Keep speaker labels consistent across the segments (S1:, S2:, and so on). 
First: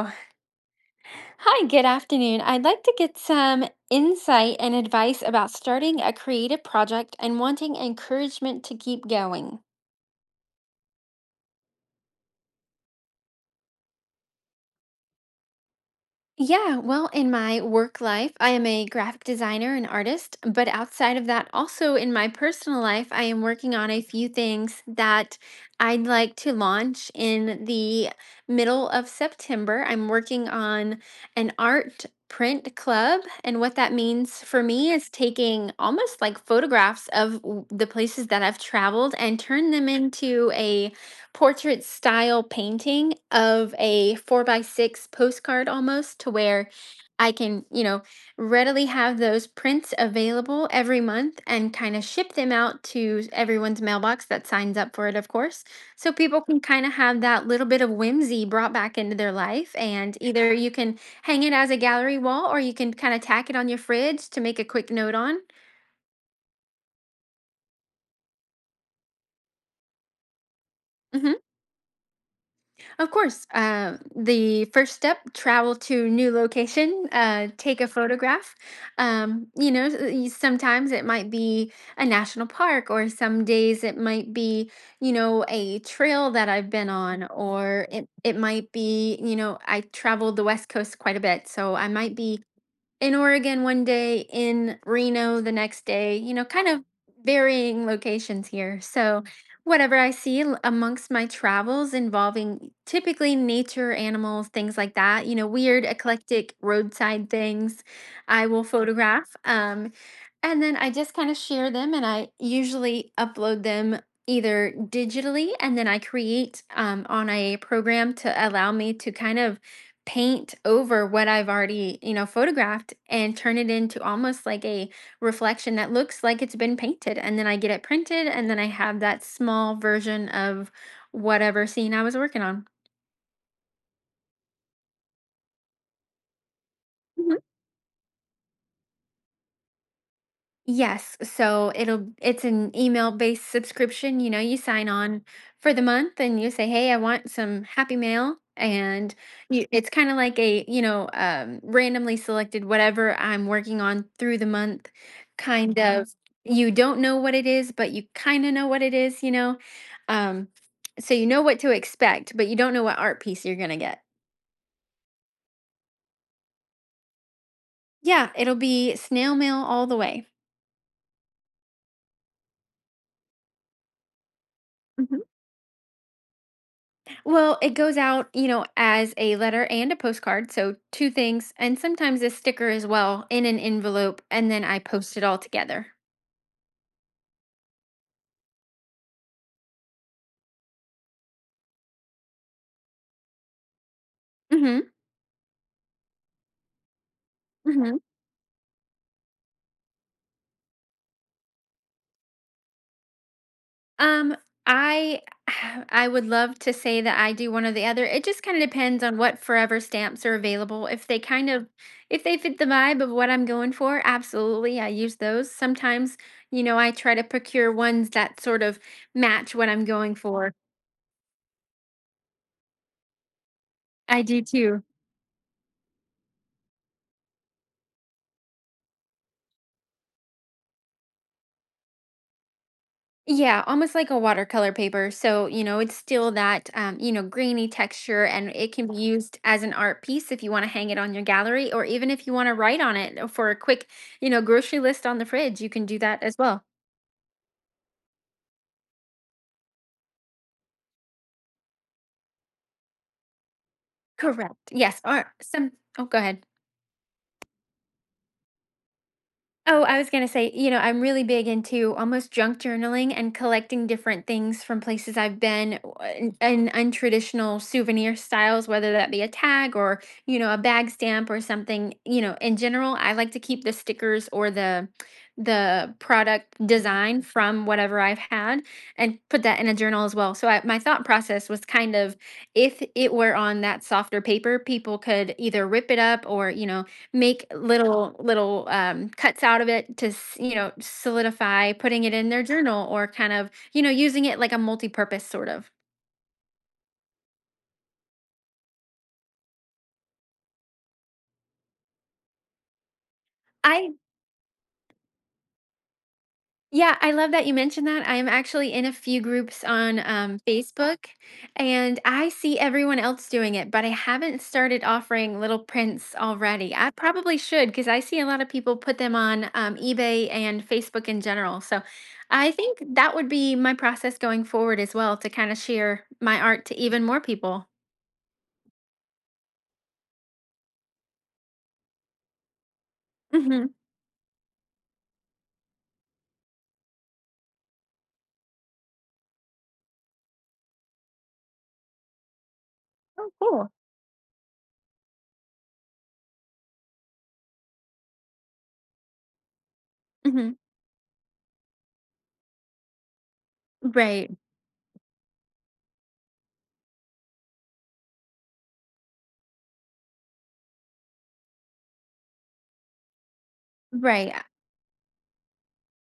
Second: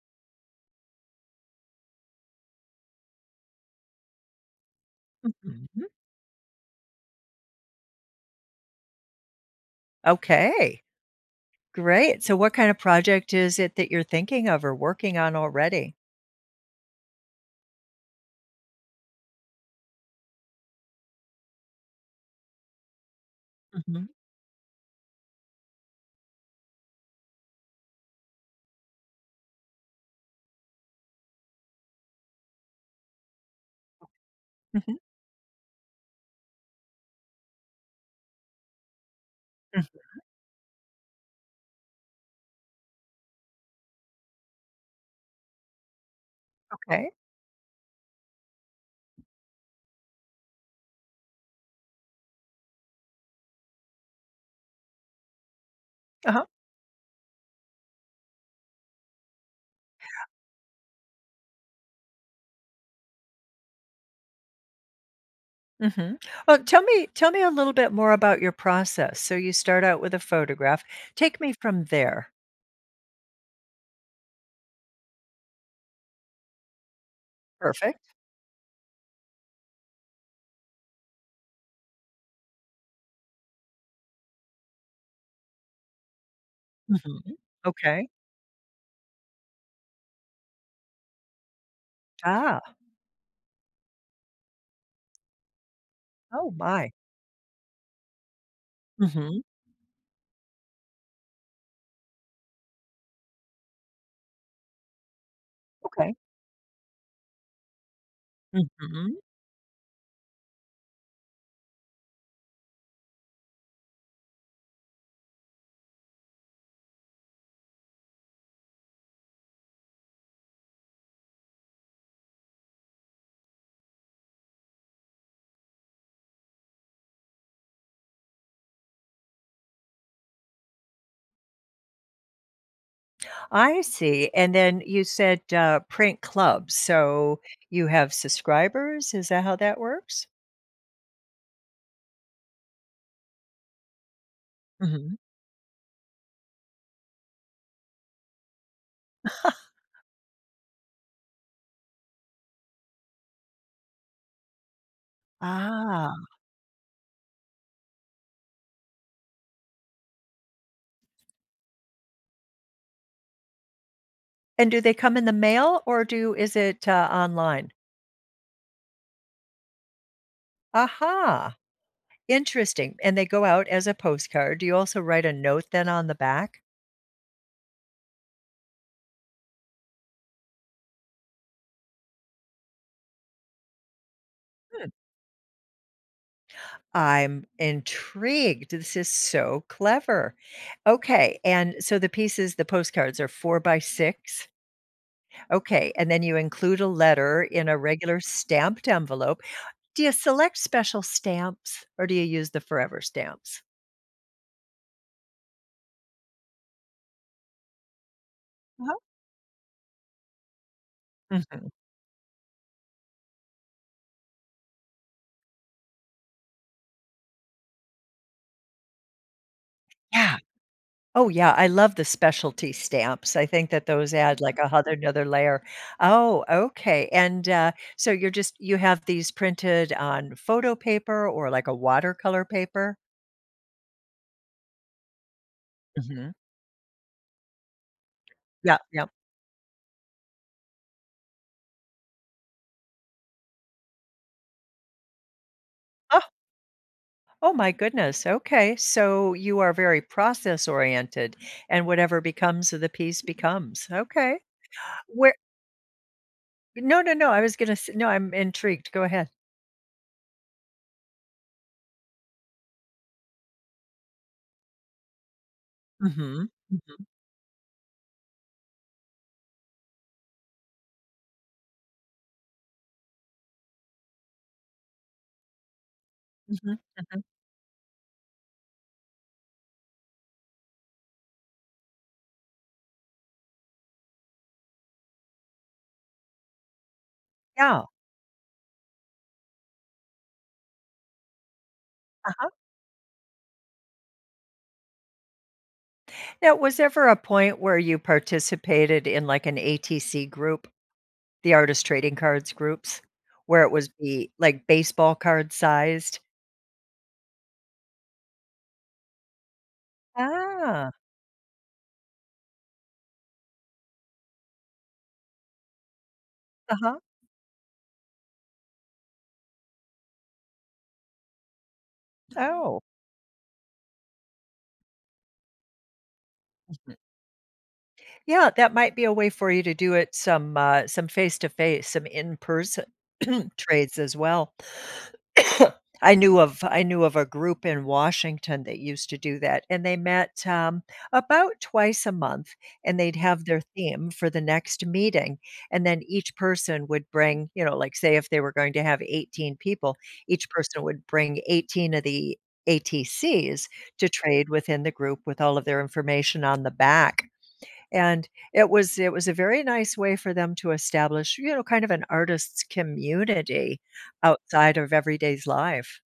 S1: Oh, hi, good afternoon. I'd like to get some insight and advice about
S2: Mhm.
S1: starting a creative project and wanting encouragement to keep going.
S2: Okay, great. So what kind of project is it that you're thinking of or working on already?
S1: Yeah, well, in my work life, I am a graphic designer and artist, but outside of that, also in my personal life, I am working on a
S2: Mhm,
S1: few things that I'd like to launch in the middle of September. I'm working on an art print club, and what that means for me
S2: mhm.
S1: is taking almost like photographs of the places that I've traveled and turn
S2: Mm,
S1: them into a portrait style painting of a 4 by 6 postcard, almost to where
S2: okay.
S1: I can, you know, readily have those prints available every month and kind of ship them out to everyone's mailbox that signs up for it, of course. So people
S2: Uh-huh.
S1: can kind of have that little bit of whimsy brought back into their life. And either you can hang it as a gallery wall or you can kind of tack it on your fridge to make a quick note on.
S2: Mhm. Well, tell me a little bit more about your process. So you start out with a photograph.
S1: Mm-hmm.
S2: Take me from there.
S1: Of course. The first step: travel to new location, take a
S2: Perfect.
S1: photograph. You know, sometimes it might be a national park, or some days it might be, you know, a trail that I've been
S2: Mhm.
S1: on, or
S2: Okay.
S1: it might be, you know, I traveled the West Coast quite a bit, so I might be
S2: Ah.
S1: in Oregon one day, in Reno the next day, you know,
S2: Oh
S1: kind of
S2: my.
S1: varying locations here. So,
S2: Mhm.
S1: whatever I see amongst my travels involving typically nature, animals, things like that, you know, weird,
S2: Okay.
S1: eclectic roadside things, I will
S2: Mhm.
S1: photograph. And then I just kind of share them, and I usually upload them either digitally and then I create on a program to allow me to kind of paint over what I've already, you know, photographed and turn it into almost like a reflection that looks like it's been painted. And then I get it printed and then I have that small version of whatever scene I was working on.
S2: I see. And then you said, print clubs. So
S1: Mhm.
S2: you have subscribers? Is that how that works?
S1: Yes, so it's an email-based subscription, you know, you sign
S2: Mhm.
S1: on for the month and you say, "Hey, I want some Happy Mail." And you it's kind of like a, you know, randomly selected whatever I'm working on through the month, kind, mhm, of,
S2: Ah.
S1: you don't know what it is, but you kind of know what it is, you know. Um, so you know what to expect, but you don't know what art piece you're going to get.
S2: And do they come in the mail or do is it, online?
S1: Yeah, it'll be snail mail all the way.
S2: Aha, interesting, and they go out as a postcard. Do you also write a note then on the back?
S1: Well, it goes out, you know, as a letter and a postcard. So two things, and sometimes a sticker as well in an envelope, and then I
S2: Hmm,
S1: post it all together.
S2: I'm intrigued. This is so clever. Okay, and so the postcards are 4 by 6?
S1: Hmm.
S2: Okay, and then you include a letter in a
S1: Hmm.
S2: regular stamped envelope. Do you select special stamps or do you use the forever stamps?
S1: Um, I I would love to say that I do one or the other. It just kind of
S2: Uh-huh.
S1: depends on what forever stamps are available.
S2: Mhm,
S1: If they fit the vibe of what I'm going for, absolutely, I use those. Sometimes, you know, I try to procure ones that sort of match what I'm going
S2: yeah.
S1: for.
S2: Oh, yeah, I love the specialty stamps. I think that those
S1: I
S2: add
S1: do
S2: like a
S1: too.
S2: other another layer. Oh, okay. And, so you have these printed on photo paper or like a watercolor paper?
S1: Yeah, almost like a watercolor paper. So, you know, it's still
S2: Mhm.
S1: that, you know, grainy texture, and it
S2: Yeah,
S1: can be
S2: yeah.
S1: used as an art piece if you want to hang it on your gallery, or even if you want to write on it for a quick, you know, grocery list on the fridge, you can do
S2: Oh,
S1: that as well.
S2: oh my goodness, okay. So you are very process oriented, and whatever becomes of the piece becomes. Okay.
S1: Correct. Yes. Or
S2: Where
S1: some, oh, go ahead.
S2: No, I was gonna s no, I'm intrigued. Go ahead.
S1: Oh, I was going to say, you know, I'm really big into almost junk journaling and collecting different things from places I've been, and
S2: Mhm,
S1: and
S2: mhm,
S1: untraditional souvenir styles, whether that be a tag or, you know, a bag stamp or something. You know, in general, I like to keep the stickers or the product
S2: mhm, mhm.
S1: design from whatever I've had and put that in a journal as well. So I, my thought process was kind of, if it were on that softer paper, people could either rip it up or, you know, make
S2: Yeah,
S1: little cuts out of it to you know, solidify putting it in their
S2: uh
S1: journal, or kind of, you know, using it like a multi-purpose sort of.
S2: now, was there ever a point where you participated in like an ATC group, the artist trading cards groups, where it was
S1: I
S2: be like baseball card sized?
S1: Yeah, I love that you mentioned that. I am actually in a few groups on,
S2: Ah,
S1: Facebook, and I see everyone else doing it, but I haven't started offering little prints already. I
S2: uh-huh.
S1: probably should, because I see a lot of people put them on, eBay and Facebook in general. So I
S2: Oh,
S1: think that would be my process going forward as well, to kind of share my art to even more people.
S2: yeah, that might be a way for you to do it some face to face, some in person
S1: Hmm.
S2: trades as well. I knew of a group in Washington that used to do that, and they met, about twice a month, and they'd
S1: Oh,
S2: have their
S1: cool.
S2: theme for the next meeting, and then each person would bring, you know, like, say, if they were going to have 18 people, each
S1: Hmm.
S2: person would bring 18 of the ATCs to
S1: Right,
S2: trade within the group with all of their information on the back. And it was a very nice way for them to establish, you know, kind of an artist's community
S1: right.
S2: outside of everyday's life.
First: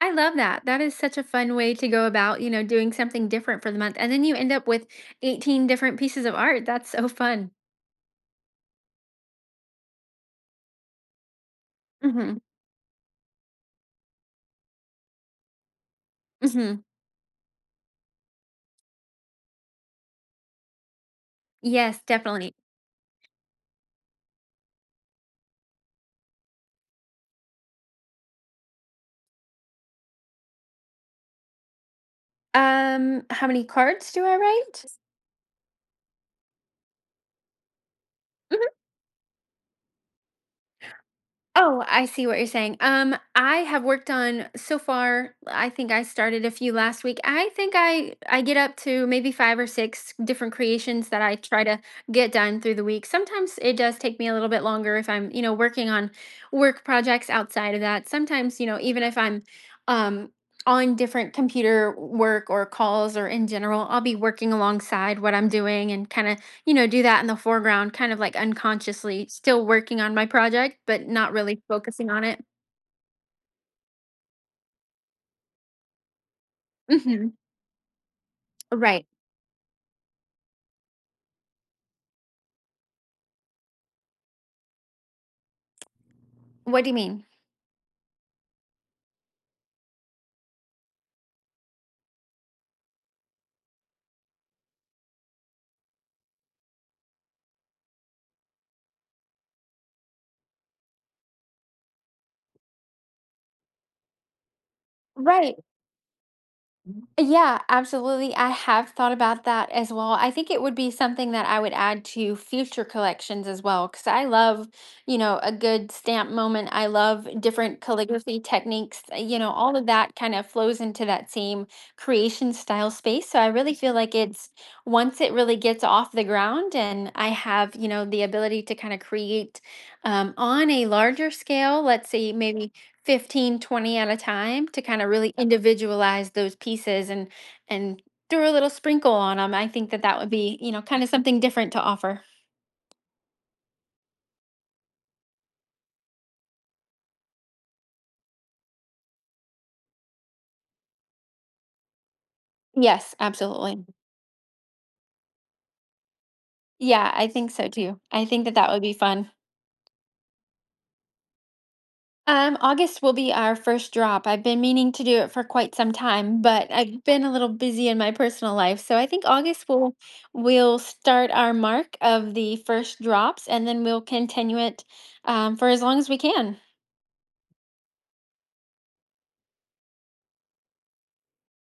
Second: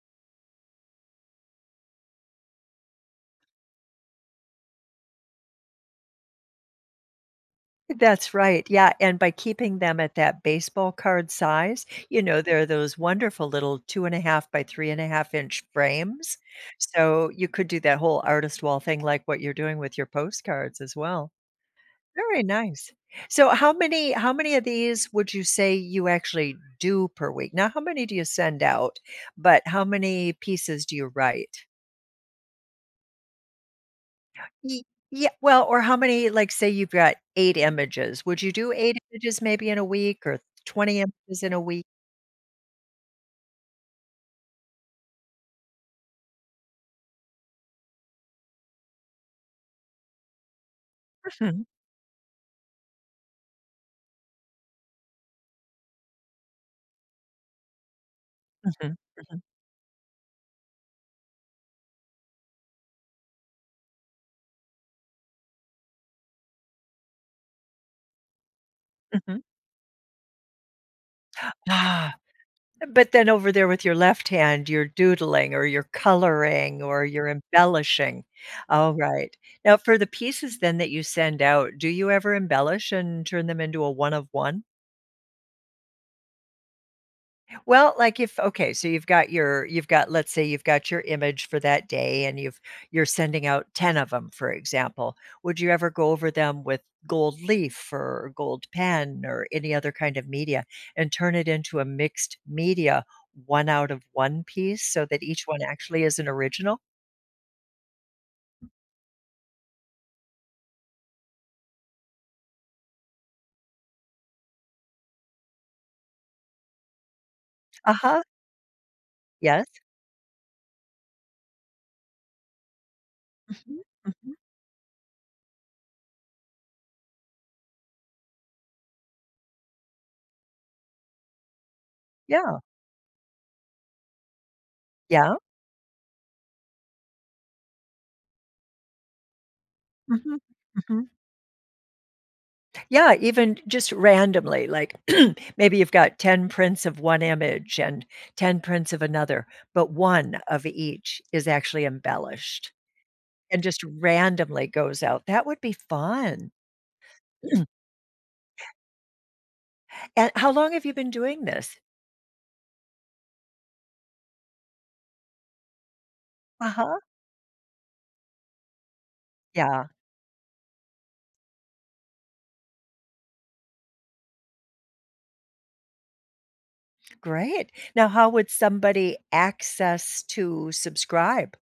S1: I love that. That is such a fun way to go about, you know, doing something different for the month. And then you end up with 18 different pieces of art. That's so fun.
S2: That's right, yeah, and by keeping them at that baseball card size, you
S1: Mhm.
S2: know, they are those wonderful little 2 and a half by 3 and a half inch frames,
S1: Mhm.
S2: so you could do that whole artist wall thing like what you're doing with your postcards as well.
S1: Yes,
S2: Very
S1: definitely.
S2: nice. So how many of these would you say you actually do per week? Now, how many do you send out, but how many pieces do you write?
S1: How many cards do I
S2: Ye
S1: write?
S2: yeah, well, or how many, like, say you've got 8 images, would you do 8 images maybe in a week or 20 images in a week?
S1: Oh, I see what you're saying. I have worked on so far, I think I started a few last week. I think I get up to maybe 5 or 6 different creations that I try
S2: Mhm,
S1: to get done through the week. Sometimes it does take me a little bit longer if I'm, you know, working on work projects outside of that. Sometimes, you know,
S2: mhm,
S1: even if
S2: mhm,
S1: I'm um on different computer work or calls or in general, I'll be working alongside what I'm doing and kind of, you know, do that in the foreground, kind of like unconsciously still working on my project, but not really focusing
S2: mhm.
S1: on it.
S2: But then over there with your left hand, you're doodling or you're coloring or you're
S1: Mhm.
S2: embellishing. All
S1: Right.
S2: right. Now for the pieces then that you send out, do you ever embellish and turn them into a one of one?
S1: What do you mean?
S2: Well, like if okay, so you've got your you've got let's say you've got your image for that day and you're sending out 10 of them, for example. Would you ever go over them with gold leaf or gold pen or any other kind of media and turn it into a mixed media, one out of one piece so that each
S1: Right.
S2: one actually is an original?
S1: Yeah, absolutely. I have thought about that as well. I think it would be something that I would add to future collections as well, because I love, you know, a good stamp moment. I love different
S2: Uh-huh.
S1: calligraphy techniques. You know,
S2: Yes.
S1: all of that kind of flows into that same creation style space. So I really
S2: Mhm.
S1: feel like
S2: Mhm.
S1: it's once it really gets off the ground, and I have, you know, the ability to kind of create on a larger scale, let's say
S2: Yeah.
S1: maybe 15, 20 at a time, to kind of really
S2: Yeah.
S1: individualize those pieces, and and throw a little sprinkle on them. I think that that would
S2: Mhm.
S1: be, you know, kind
S2: Mhm.
S1: of something different to offer.
S2: Yeah, even just randomly, like maybe you've got 10 prints of one image and 10 prints of another, but one of each is actually embellished
S1: Yes,
S2: and just
S1: absolutely.
S2: randomly goes out. That would be fun.
S1: Yeah, I think so too. I think that that would be fun.
S2: And how long have you been doing this?
S1: August will be our first drop. I've been meaning to do it for quite some time, but
S2: Uh-huh.
S1: I've been a little busy in my personal life, so I think August
S2: Yeah,
S1: will start our mark of the first drops, and then we'll continue it for as long as we can.
S2: great. Now, how would somebody access to subscribe?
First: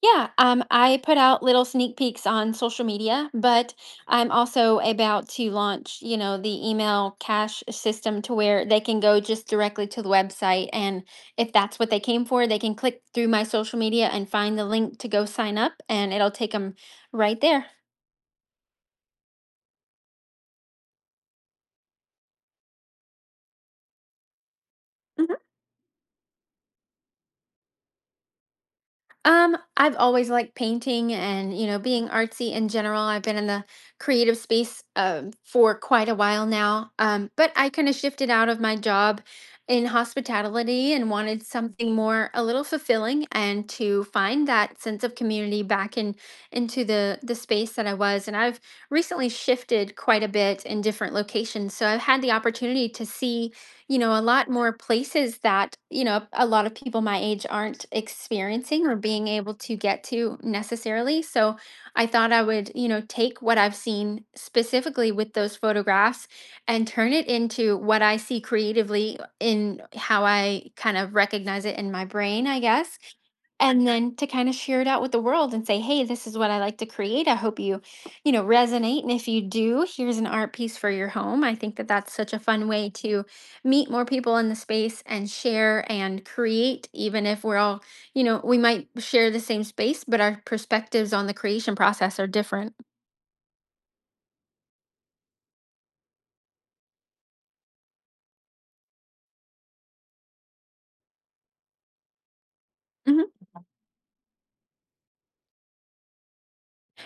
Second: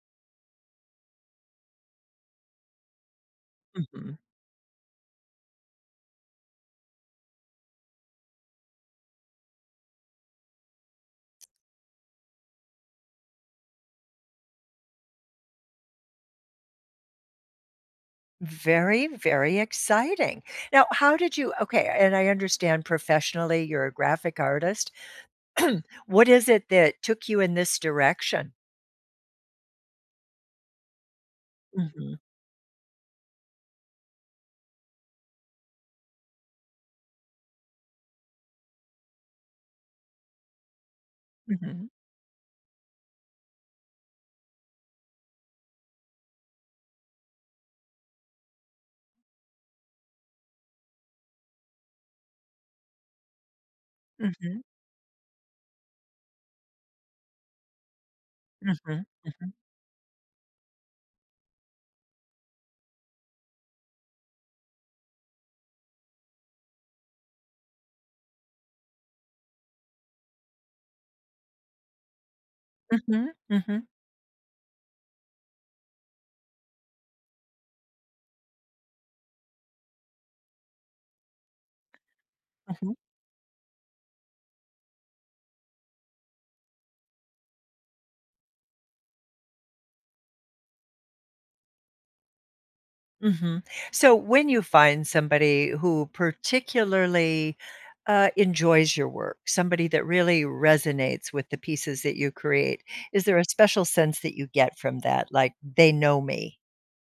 S1: Yeah, I put out little sneak peeks on social media, but
S2: Mhm.
S1: I'm also about to launch, you know, the email cash system to where they can go just directly to the website. And if that's what they came for, they can click through my social media and find the link to go sign up, and it'll take them right there.
S2: Very, very exciting. Now, how did you okay, and I understand professionally you're a graphic artist. What is it that took you in this direction?
S1: I've always liked painting and, you know, being
S2: Mhm,
S1: artsy in general. I've been in the creative space for quite a while now. But I kind of shifted out of my job in hospitality and wanted
S2: mhm,
S1: something more, a little fulfilling, and to find that sense of community back in, into the space that I was. And I've recently shifted quite a bit in different locations. So I've had the opportunity to see, you know, a lot
S2: mhm,
S1: more places that, you know, a lot of people my age aren't experiencing or
S2: mhm,
S1: being
S2: mhm,
S1: able to get to necessarily. So I thought I would, you know, take what I've seen specifically with those photographs and turn it into what I see creatively, in how I kind of recognize it in my brain, I guess,
S2: mhm, mhm,
S1: and then to kind of share it out with the world and say, hey, this is what I like to create, I hope you, you know, resonate, and if you do, here's an art piece for your home. I think that that's such a fun way
S2: mhm,
S1: to meet more people in the space and share and create, even if we're all, you know, we might share the same space, but our perspectives on the creation process are different.
S2: mhm. So when you find somebody who particularly, enjoys your work, somebody that really resonates with the pieces that you create, is
S1: Mm-hmm.
S2: there a special sense that you get from that, like, "They know me?"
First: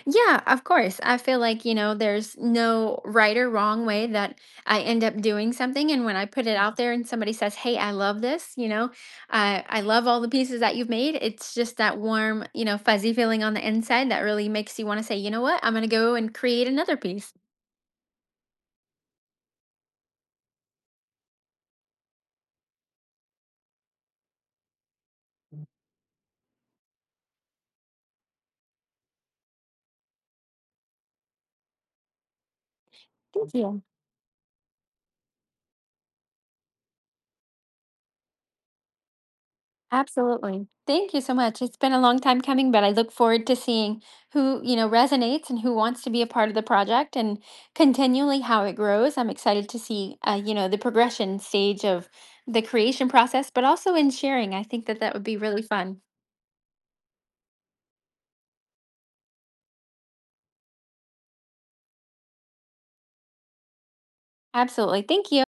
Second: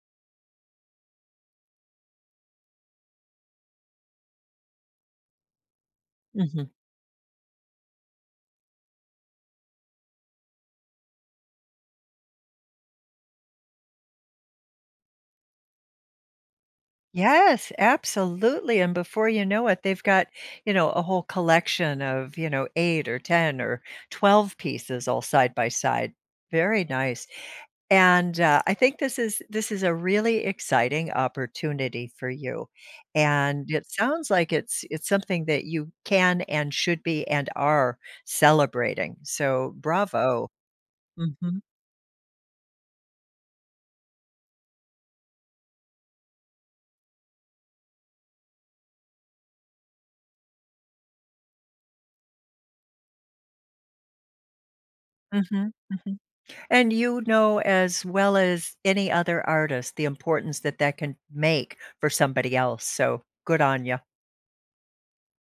S1: Yeah, of course. I feel like, you know, there's no right or wrong way that I end up doing something. And when I put it
S2: Mhm.
S1: out there and somebody says, "Hey, I love this," you know, I love all the pieces that you've made. It's just that warm, you know, fuzzy feeling on the inside that really makes you want to say, you know what, I'm going to go and create another piece.
S2: Yes, absolutely, and before you know it, they've got, you know, a whole collection of, you know, 8 or 10 or 12 pieces all side by side. Very nice, and, I think this is a really exciting opportunity for you,
S1: Thank
S2: and
S1: you.
S2: it sounds like it's something that you can and should be and are celebrating, so bravo.
S1: Absolutely. Thank you so
S2: Mhm.
S1: much. It's been a long time coming, but I look forward to seeing who, you know, resonates and who wants to be a part of the project, and continually how it grows. I'm excited to see, you know, the progression stage of the creation process, but also in sharing. I think that that would be really
S2: Mhm.
S1: fun.
S2: Mhm. And you know as well as any other artist the importance that that can make for somebody else, so good on you.
S1: Absolutely. Thank you.